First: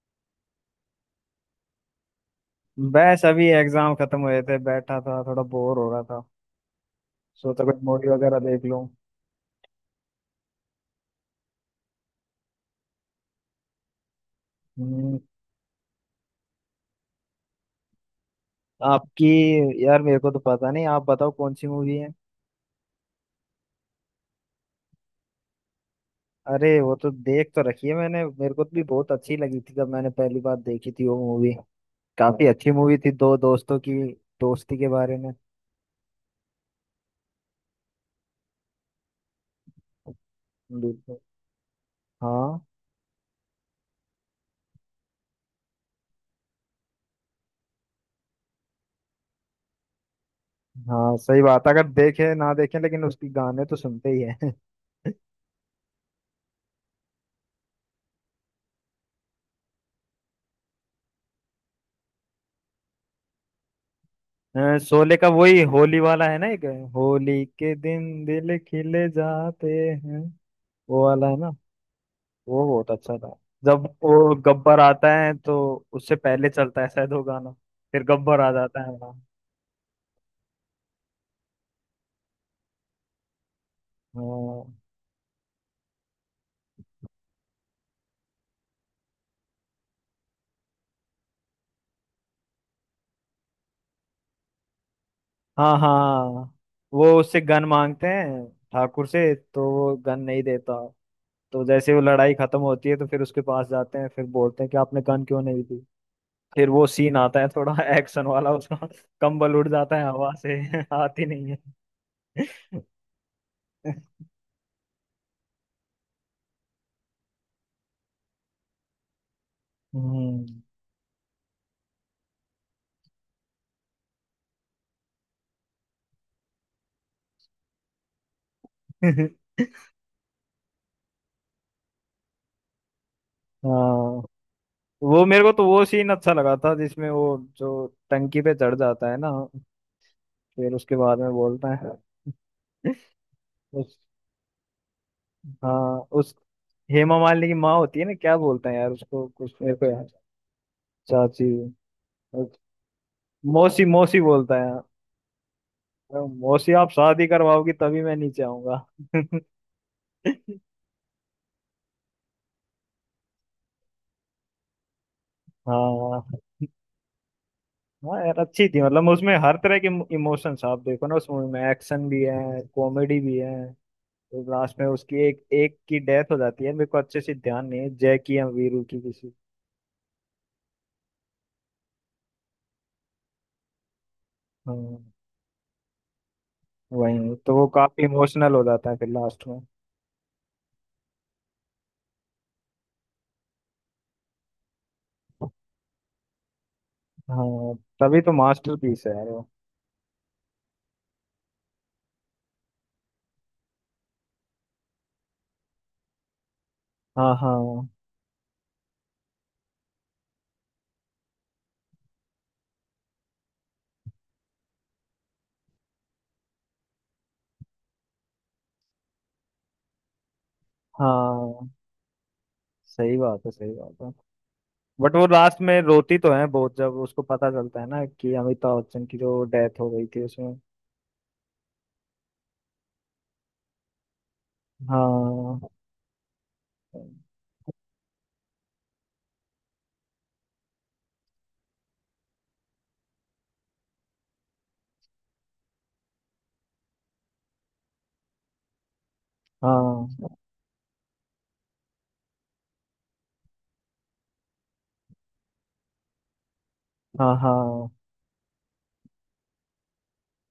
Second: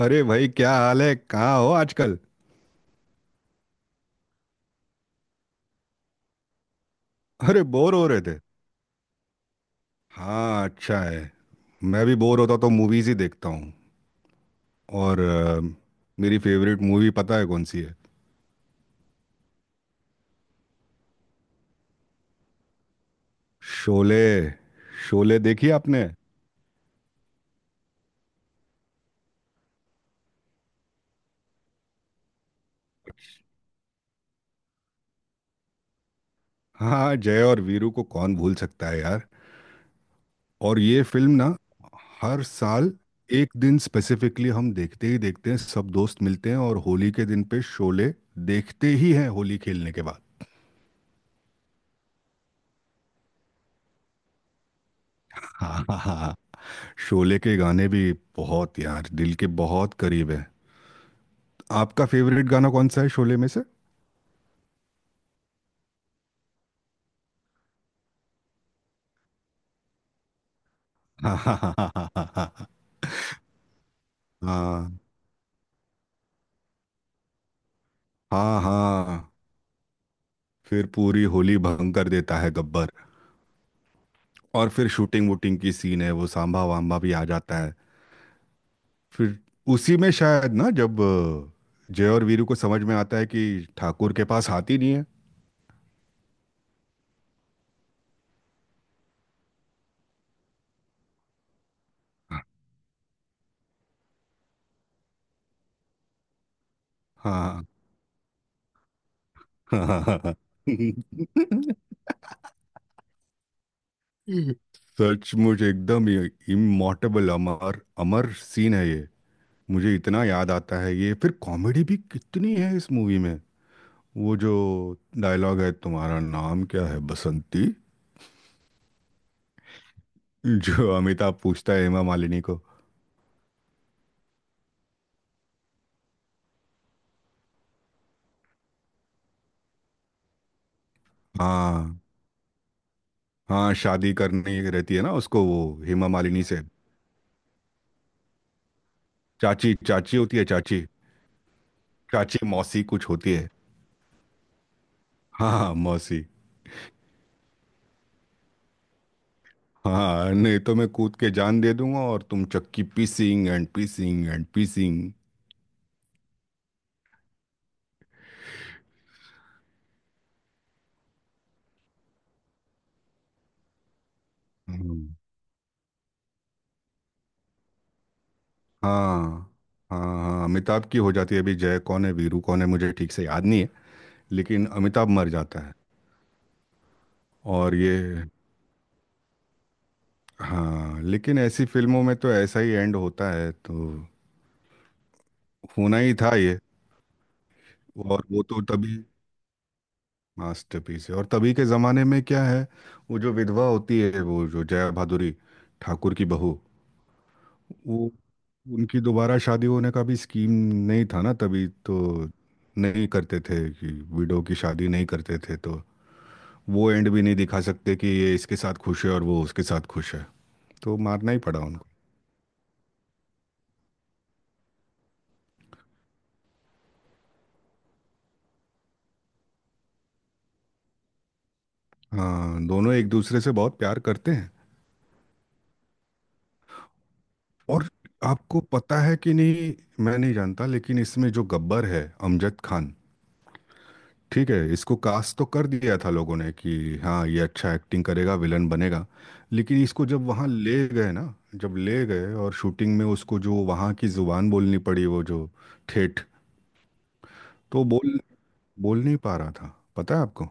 अरे भाई क्या हाल है कहाँ हो आजकल। बस अभी एग्जाम खत्म हुए थे, बैठा था, थोड़ा बोर हो रहा था। अरे सोचा कोई बोर हो मूवी रहे वगैरह थे। देख लूं। हाँ अच्छा है। मैं भी बोर होता तो मूवीज ही देखता हूँ। हम्म। और मेरी फेवरेट मूवी पता है कौन सी है। आपकी? यार, मेरे को तो पता नहीं, आप बताओ कौन सी मूवी है। शोले। शोले देखी आपने। अरे वो तो देख तो रखी है मैंने। मेरे को तो भी बहुत अच्छी लगी थी जब मैंने पहली बार देखी थी वो मूवी। काफी अच्छी मूवी थी, दो दोस्तों की दोस्ती के बारे में। हाँ जय और वीरू को कौन भूल सकता है यार। और ये बिल्कुल। फिल्म ना, हर हाँ। साल एक दिन स्पेसिफिकली हम देखते ही देखते हैं, सब दोस्त मिलते हैं और होली के दिन पे शोले देखते ही हैं होली खेलने के हाँ सही बात है, अगर देखे ना देखे लेकिन उसकी गाने तो सुनते ही है। बाद। शोले के गाने भी बहुत यार दिल के बहुत करीब है। आपका फेवरेट गाना कौन सा है शोले में से। हाँ, शोले का वही होली वाला है ना एक, होली के दिन दिल खिले जाते हैं। वो वाला हाँ है ना। हाँ हाँ हाँ वो हाँ। बहुत अच्छा था। जब वो गब्बर हाँ आता है तो उससे पहले चलता है शायद वो गाना, फिर गब्बर आ हाँ जाता है वहाँ। हाँ। फिर पूरी होली भंग कर देता है गब्बर। और फिर शूटिंग वूटिंग की सीन है, वो सांभा वाम्बा भी आ जाता है। फिर उसी में शायद ना, जब जय और वीरू को समझ में आता है कि ठाकुर के पास हाथी नहीं है। हाँ हाँ हाँ। वो उससे गन मांगते हैं ठाकुर से, तो वो गन नहीं देता। तो जैसे वो लड़ाई खत्म होती है तो फिर उसके पास जाते हैं, फिर बोलते हैं कि आपने गन क्यों नहीं दी। फिर वो सीन आता है हाँ। थोड़ा एक्शन वाला उसका। कंबल उड़ हाँ जाता हाँ है हाँ, हवा हाँ। से, आती नहीं है। सचमुच एकदम इमोर्टेबल अमर अमर सीन है ये। मुझे इतना हम्म। याद आता है ये। फिर कॉमेडी भी कितनी है इस मूवी में। वो जो डायलॉग है, तुम्हारा नाम क्या है बसंती। जो अमिताभ पूछता है हेमा मालिनी को। हाँ वो, मेरे को तो वो सीन अच्छा लगा था जिसमें वो जो टंकी पे चढ़ जाता है ना, फिर उसके बाद में बोलता है हाँ। हाँ उस, शादी करनी रहती है ना उसको, वो हाँ हेमा उस, मालिनी से। हेमा मालिनी की माँ होती है ना, क्या बोलता है यार उसको कुछ चाची मेरे को याद। चाची होती है चाची। चाची चाची मौसी कुछ होती है। मौसी, मौसी बोलता है। हाँ मौसी। मौसी आप शादी करवाओगी तभी मैं नीचे आऊंगा। हाँ नहीं तो मैं कूद के जान दे दूंगा, और तुम चक्की पीसिंग एंड पीसिंग एंड पीसिंग। हाँ। हाँ यार अच्छी थी, मतलब उसमें हर तरह के इमोशंस, आप देखो ना उस मूवी में, एक्शन भी है, कॉमेडी भी है। तो लास्ट में हम्म, उसकी एक एक की डेथ हो जाती है। मेरे को अच्छे से ध्यान नहीं है जय की या वीरू की किसी। हाँ। हाँ हाँ अमिताभ की हो जाती है, अभी जय कौन है वीरू कौन है मुझे ठीक से याद नहीं है। लेकिन हाँ अमिताभ मर जाता है। वही, तो वो और ये, काफी इमोशनल हो जाता है फिर लास्ट में। हाँ लेकिन ऐसी फिल्मों में तो ऐसा ही एंड होता है, तो होना ही था ये। हाँ, तभी और तो वो तो तभी मास्टरपीस है यार वो। मास्टरपीस है। और तभी के जमाने में क्या है, वो जो विधवा होती है, वो जो जया भादुरी, ठाकुर की बहू, हाँ हाँ वो उनकी दोबारा शादी होने का भी स्कीम नहीं था ना तभी तो। नहीं करते थे कि विडो की शादी नहीं करते थे, तो वो एंड भी नहीं दिखा सकते कि ये इसके साथ खुश है और वो उसके साथ खुश है। तो मारना ही पड़ा हाँ उनको। सही बात है, सही बात है। बट वो लास्ट में रोती तो है बहुत जब उसको पता चलता है ना कि अमिताभ बच्चन की जो डेथ हो गई थी उसमें। हाँ दोनों एक दूसरे से बहुत प्यार करते हैं। हाँ। और आपको पता है कि नहीं, मैं नहीं जानता, लेकिन इसमें जो गब्बर है अमजद खान, ठीक है इसको कास्ट तो कर दिया था लोगों ने कि हाँ ये अच्छा एक्टिंग करेगा विलन बनेगा। लेकिन इसको जब हाँ वहाँ ले गए ना, जब ले गए और शूटिंग में उसको जो वहाँ की जुबान बोलनी पड़ी, वो जो ठेठ, हाँ तो हाँ। बोल बोल नहीं पा रहा था। पता है आपको।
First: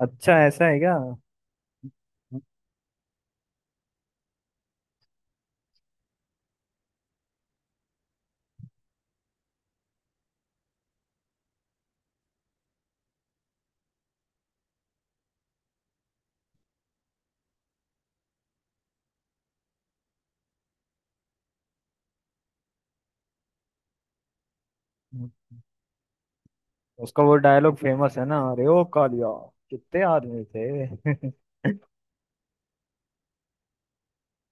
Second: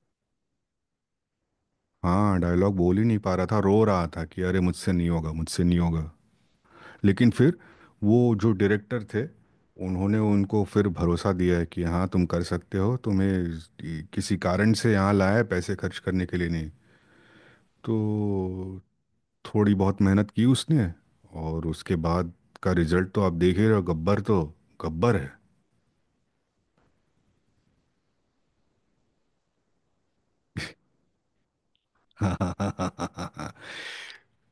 अच्छा ऐसा है क्या। हम्म। हाँ डायलॉग बोल ही नहीं पा रहा था, रो रहा था कि अरे मुझसे नहीं होगा मुझसे नहीं होगा। लेकिन फिर वो जो डायरेक्टर थे, उन्होंने उनको फिर भरोसा दिया है कि हाँ तुम कर सकते हो, तुम्हें किसी कारण से यहाँ लाया है पैसे खर्च करने के लिए नहीं। तो थोड़ी बहुत मेहनत की उसने, और उसके बाद का रिजल्ट तो आप देख ही रहे हो, गब्बर तो गब्बर है। उसका वो डायलॉग फेमस है ना, अरे ओ कालिया, कितने आदमी थे।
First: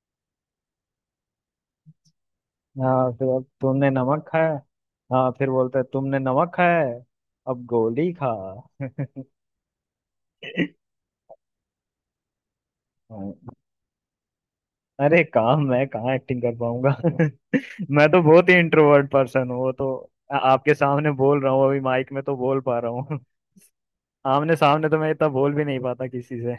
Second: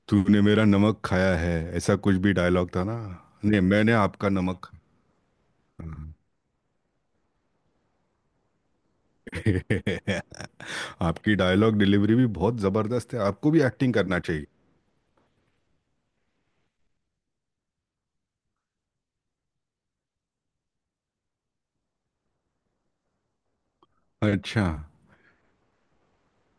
तूने मेरा नमक खाया है, ऐसा कुछ भी डायलॉग था ना। हाँ फिर, अब नहीं तुमने मैंने नमक आपका खाया। नमक। हाँ फिर बोलता है, हाँ। तुमने नमक खाया है, अब गोली खा। आपकी डायलॉग डिलीवरी भी बहुत ज़बरदस्त है, आपको हाँ, भी एक्टिंग करना चाहिए। अरे काम मैं कहाँ एक्टिंग कर पाऊंगा। मैं तो बहुत ही इंट्रोवर्ट पर्सन हूँ। वो तो आपके सामने बोल रहा हूँ अभी, माइक में तो बोल पा रहा हूँ। आमने अच्छा, सामने तो मैं इतना बोल भी नहीं पाता किसी से।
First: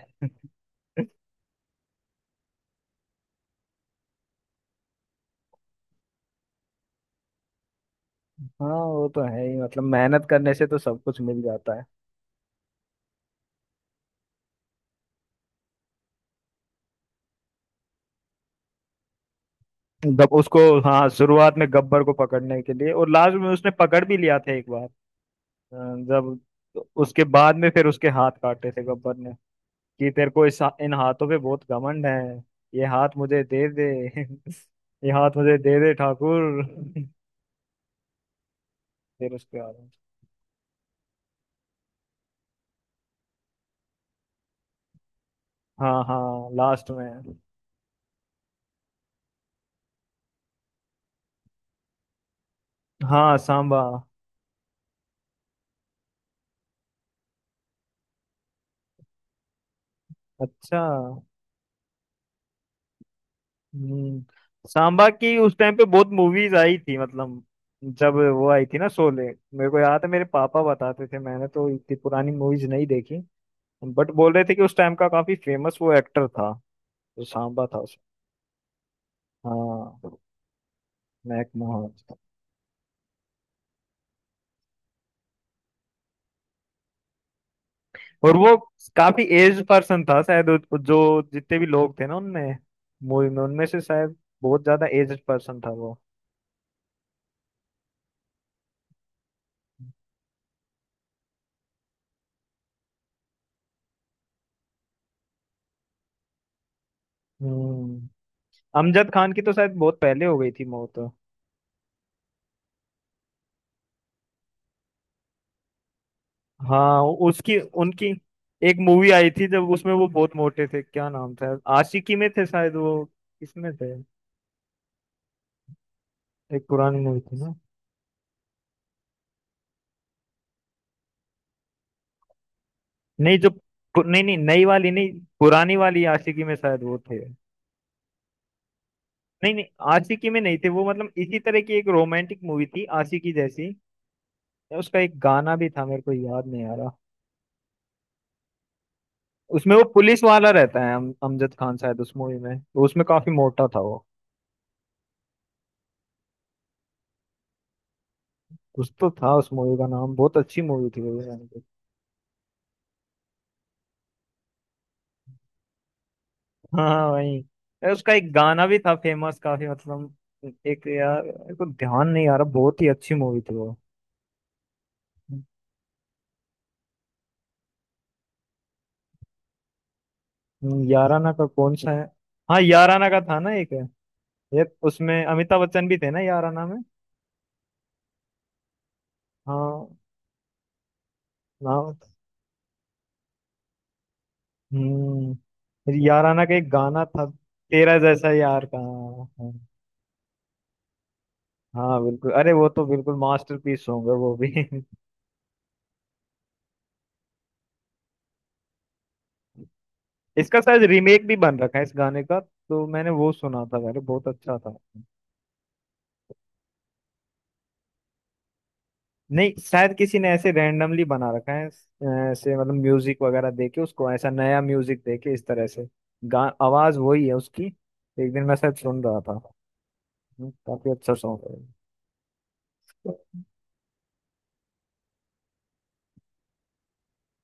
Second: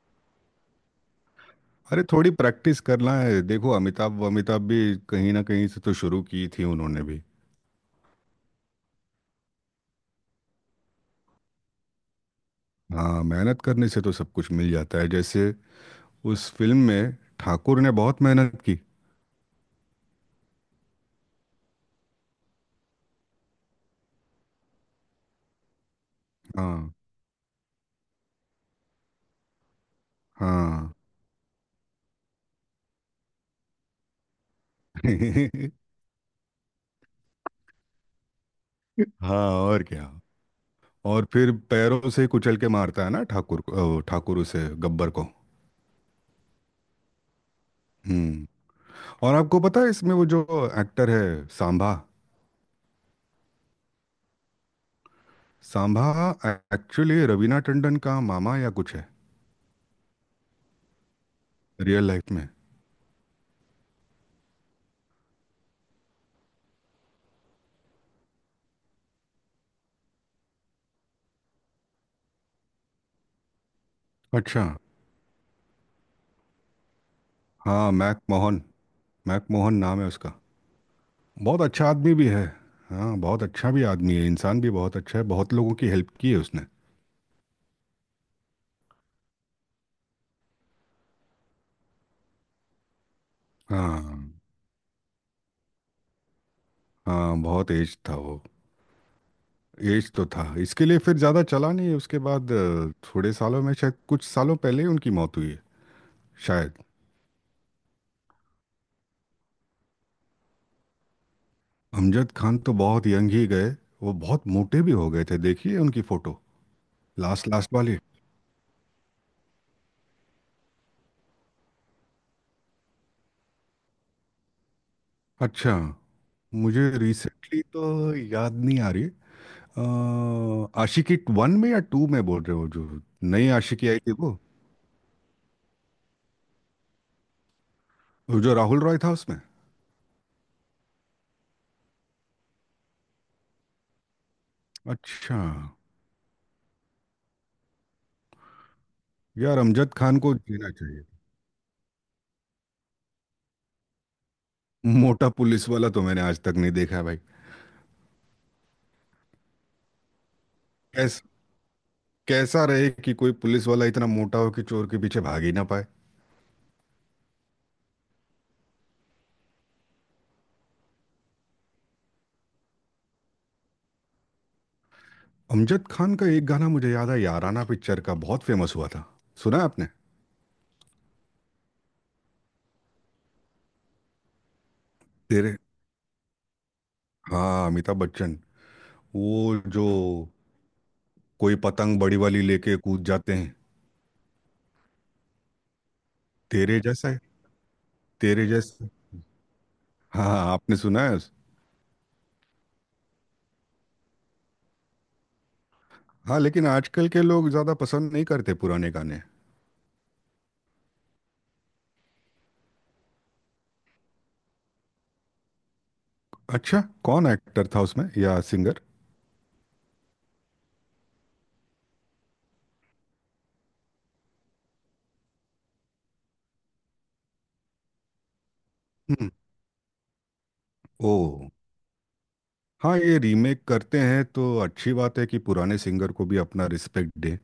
अरे थोड़ी प्रैक्टिस करना है, देखो अमिताभ अमिताभ भी कहीं ना कहीं से तो शुरू की थी उन्होंने भी। हाँ वो तो है ही, मतलब मेहनत करने से तो सब कुछ मिल जाता है। हाँ मेहनत करने से तो सब कुछ मिल जाता है, जैसे उस फिल्म में ठाकुर ने बहुत मेहनत की। गब उसको, हाँ शुरुआत में गब्बर को पकड़ने के लिए, और लास्ट में उसने पकड़ भी लिया था एक बार। अ, जब हाँ उसके बाद में फिर उसके हाथ काटे थे गब्बर ने, कि तेरे को इस हाँ। इन हाथों पे बहुत घमंड है, ये हाथ मुझे दे दे। ये हाथ मुझे दे दे ठाकुर। फिर हाँ उसके बाद, और क्या, और फिर पैरों से कुचल के मारता है ना ठाकुर को, ठाकुर उसे, गब्बर को। हाँ हाँ लास्ट में। हम्म। और आपको पता है इसमें वो जो एक्टर है सांभा, हाँ सांबा। सांभा एक्चुअली रवीना टंडन का मामा या कुछ है अच्छा। रियल लाइफ में। हम्म, सांबा की उस टाइम पे बहुत मूवीज आई थी, मतलब जब वो आई थी ना शोले। मेरे को याद है, मेरे पापा बताते थे, मैंने तो इतनी पुरानी मूवीज नहीं देखी, बट बोल रहे थे कि अच्छा, उस टाइम का काफी फेमस वो एक्टर था जो सांबा था हाँ उस। मैक मोहन। मैक मोहन नाम है हाँ उसका। मैक बहुत अच्छा मोहन। आदमी भी है। हाँ बहुत अच्छा भी आदमी है, इंसान भी बहुत अच्छा है, बहुत लोगों की हेल्प की है उसने। और वो काफी एज पर्सन था शायद जो जितने भी लोग थे ना उनमें, मूवी में, उनमें से हाँ शायद बहुत ज्यादा एज पर्सन था वो। हाँ बहुत एज था वो। एज तो था, इसके लिए फिर ज़्यादा चला नहीं उसके बाद। थोड़े सालों में, शायद कुछ सालों पहले ही उनकी मौत हुई है शायद। हम्म। अमजद खान की तो शायद बहुत पहले हो गई थी मौत। अमजद खान तो बहुत यंग ही गए। वो बहुत मोटे भी हो गए थे, देखिए उनकी फ़ोटो हाँ। लास्ट उसकी लास्ट वाली। उनकी एक मूवी आई थी जब उसमें वो बहुत मोटे थे, क्या नाम था, आशिकी में थे शायद, वो किसमें थे, अच्छा, एक मुझे पुरानी मूवी थी ना। रिसेंटली तो याद नहीं आ रही। आशिकी वन में या टू में बोल रहे हो, जो नहीं नई जो आशिकी आई पु- थी, नहीं नहीं वो नई वाली नहीं, पुरानी वाली आशिकी में शायद वो थे। जो राहुल रॉय था उसमें। नहीं नहीं, आशिकी में नहीं थे वो, मतलब इसी तरह की एक रोमांटिक मूवी थी आशिकी जैसी। उसका एक अच्छा, गाना भी था, मेरे को याद नहीं आ रहा। यार उसमें वो अमजद खान पुलिस को वाला जीना रहता है, चाहिए। अमजद खान शायद उस मूवी में, तो उसमें काफी मोटा था वो। मोटा पुलिस वाला तो मैंने आज तक नहीं देखा है भाई। कुछ तो था उस मूवी का नाम, बहुत अच्छी मूवी थी वो। कैस, कैसा रहे कि कोई पुलिस वाला इतना मोटा हो कि चोर के पीछे भाग ही ना पाए। हाँ वही। अरे उसका एक गाना भी था फेमस काफी, मतलब एक, यार मेरे को ध्यान नहीं आ रहा, बहुत ही अच्छी मूवी थी वो। अमजद खान का एक गाना मुझे याद है, याराना पिक्चर का, बहुत फेमस हुआ था। सुना है आपने। याराना का कौन सा है। हाँ याराना का था ना एक, ये उसमें तेरे, अमिताभ बच्चन भी थे ना याराना में। हाँ अमिताभ बच्चन, वो जो हाँ। कोई नाम। पतंग बड़ी वाली लेके कूद जाते हैं। हम्म। फिर याराना का एक तेरे गाना जैसा है, था, तेरा जैसा तेरे यार का, जैसा। हाँ। हाँ हाँ, आपने सुना है उस। हाँ, बिल्कुल, अरे वो तो बिल्कुल मास्टरपीस होंगे वो भी। हाँ लेकिन आजकल के लोग ज्यादा पसंद नहीं करते पुराने गाने। इसका शायद रीमेक भी बन रखा है इस गाने का, तो मैंने वो सुना था, अरे बहुत अच्छा था। अच्छा कौन एक्टर था उसमें या सिंगर। नहीं शायद किसी ने ऐसे रैंडमली बना रखा है, ऐसे मतलब म्यूजिक वगैरह दे के उसको, ऐसा नया म्यूजिक दे के इस तरह से गा, आवाज वही है उसकी। एक दिन मैं शायद सुन रहा हम्म। था। काफी ओ, अच्छा सॉन्ग है। हाँ ये रीमेक करते हैं तो अच्छी बात है कि पुराने सिंगर को भी अपना रिस्पेक्ट दे,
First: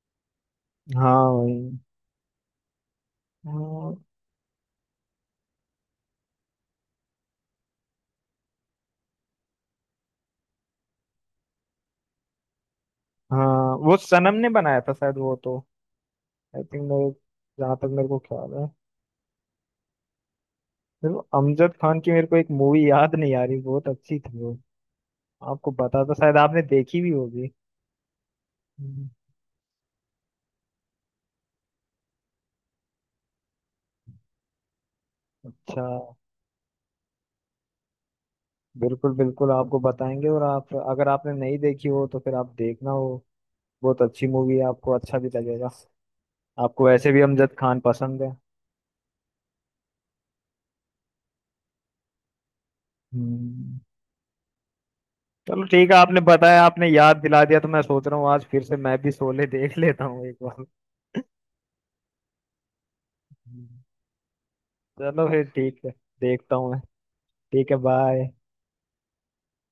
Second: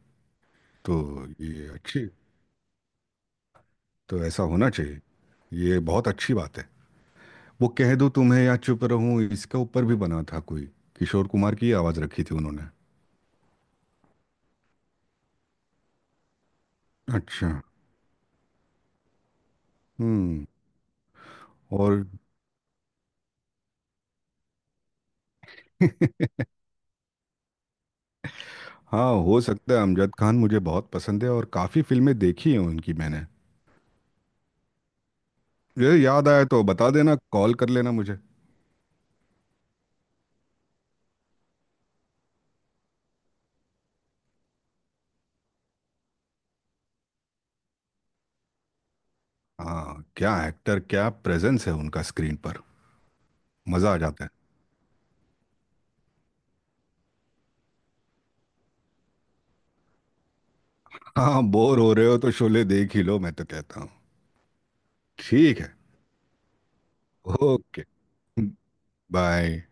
तो हाँ वही। ये अच्छी, हाँ तो ऐसा होना चाहिए, ये बहुत अच्छी बात है। वो कह दो तुम्हें या चुप रहूं, इसके ऊपर भी बना था कोई, किशोर कुमार की आवाज़ रखी थी उन्होंने। हाँ, वो सनम ने बनाया था शायद वो तो, आई थिंक मेरे, अच्छा। जहाँ तक मेरे को ख्याल है। हम्म। फिर वो अमजद खान और की मेरे को एक मूवी याद नहीं आ रही, बहुत अच्छी थी वो। आपको पता था शायद, आपने देखी भी होगी। हम्म। हाँ हो सकता है, अमजद खान मुझे बहुत पसंद है और काफ़ी फिल्में देखी हैं उनकी मैंने। अच्छा। ये याद आया तो बता देना, कॉल कर लेना मुझे। बिल्कुल बिल्कुल, आपको बताएंगे। और आप, अगर आपने नहीं देखी हो तो फिर आप देखना हो, बहुत अच्छी मूवी है, आपको अच्छा भी लगेगा, आपको वैसे भी अमजद खान पसंद है। हाँ क्या एक्टर, क्या प्रेजेंस है उनका स्क्रीन पर, हम्म। मज़ा आ जाता है। चलो ठीक है, आपने बताया, आपने याद दिला दिया, तो मैं सोच रहा हूँ आज फिर से मैं भी शोले देख लेता हूँ एक बार। हाँ बोर हो रहे हो तो शोले देख ही लो मैं तो हम्म। कहता हूँ। चलो फिर ठीक है। ठीक है, देखता हूँ मैं। ठीक है, ओके, बाय। बाय।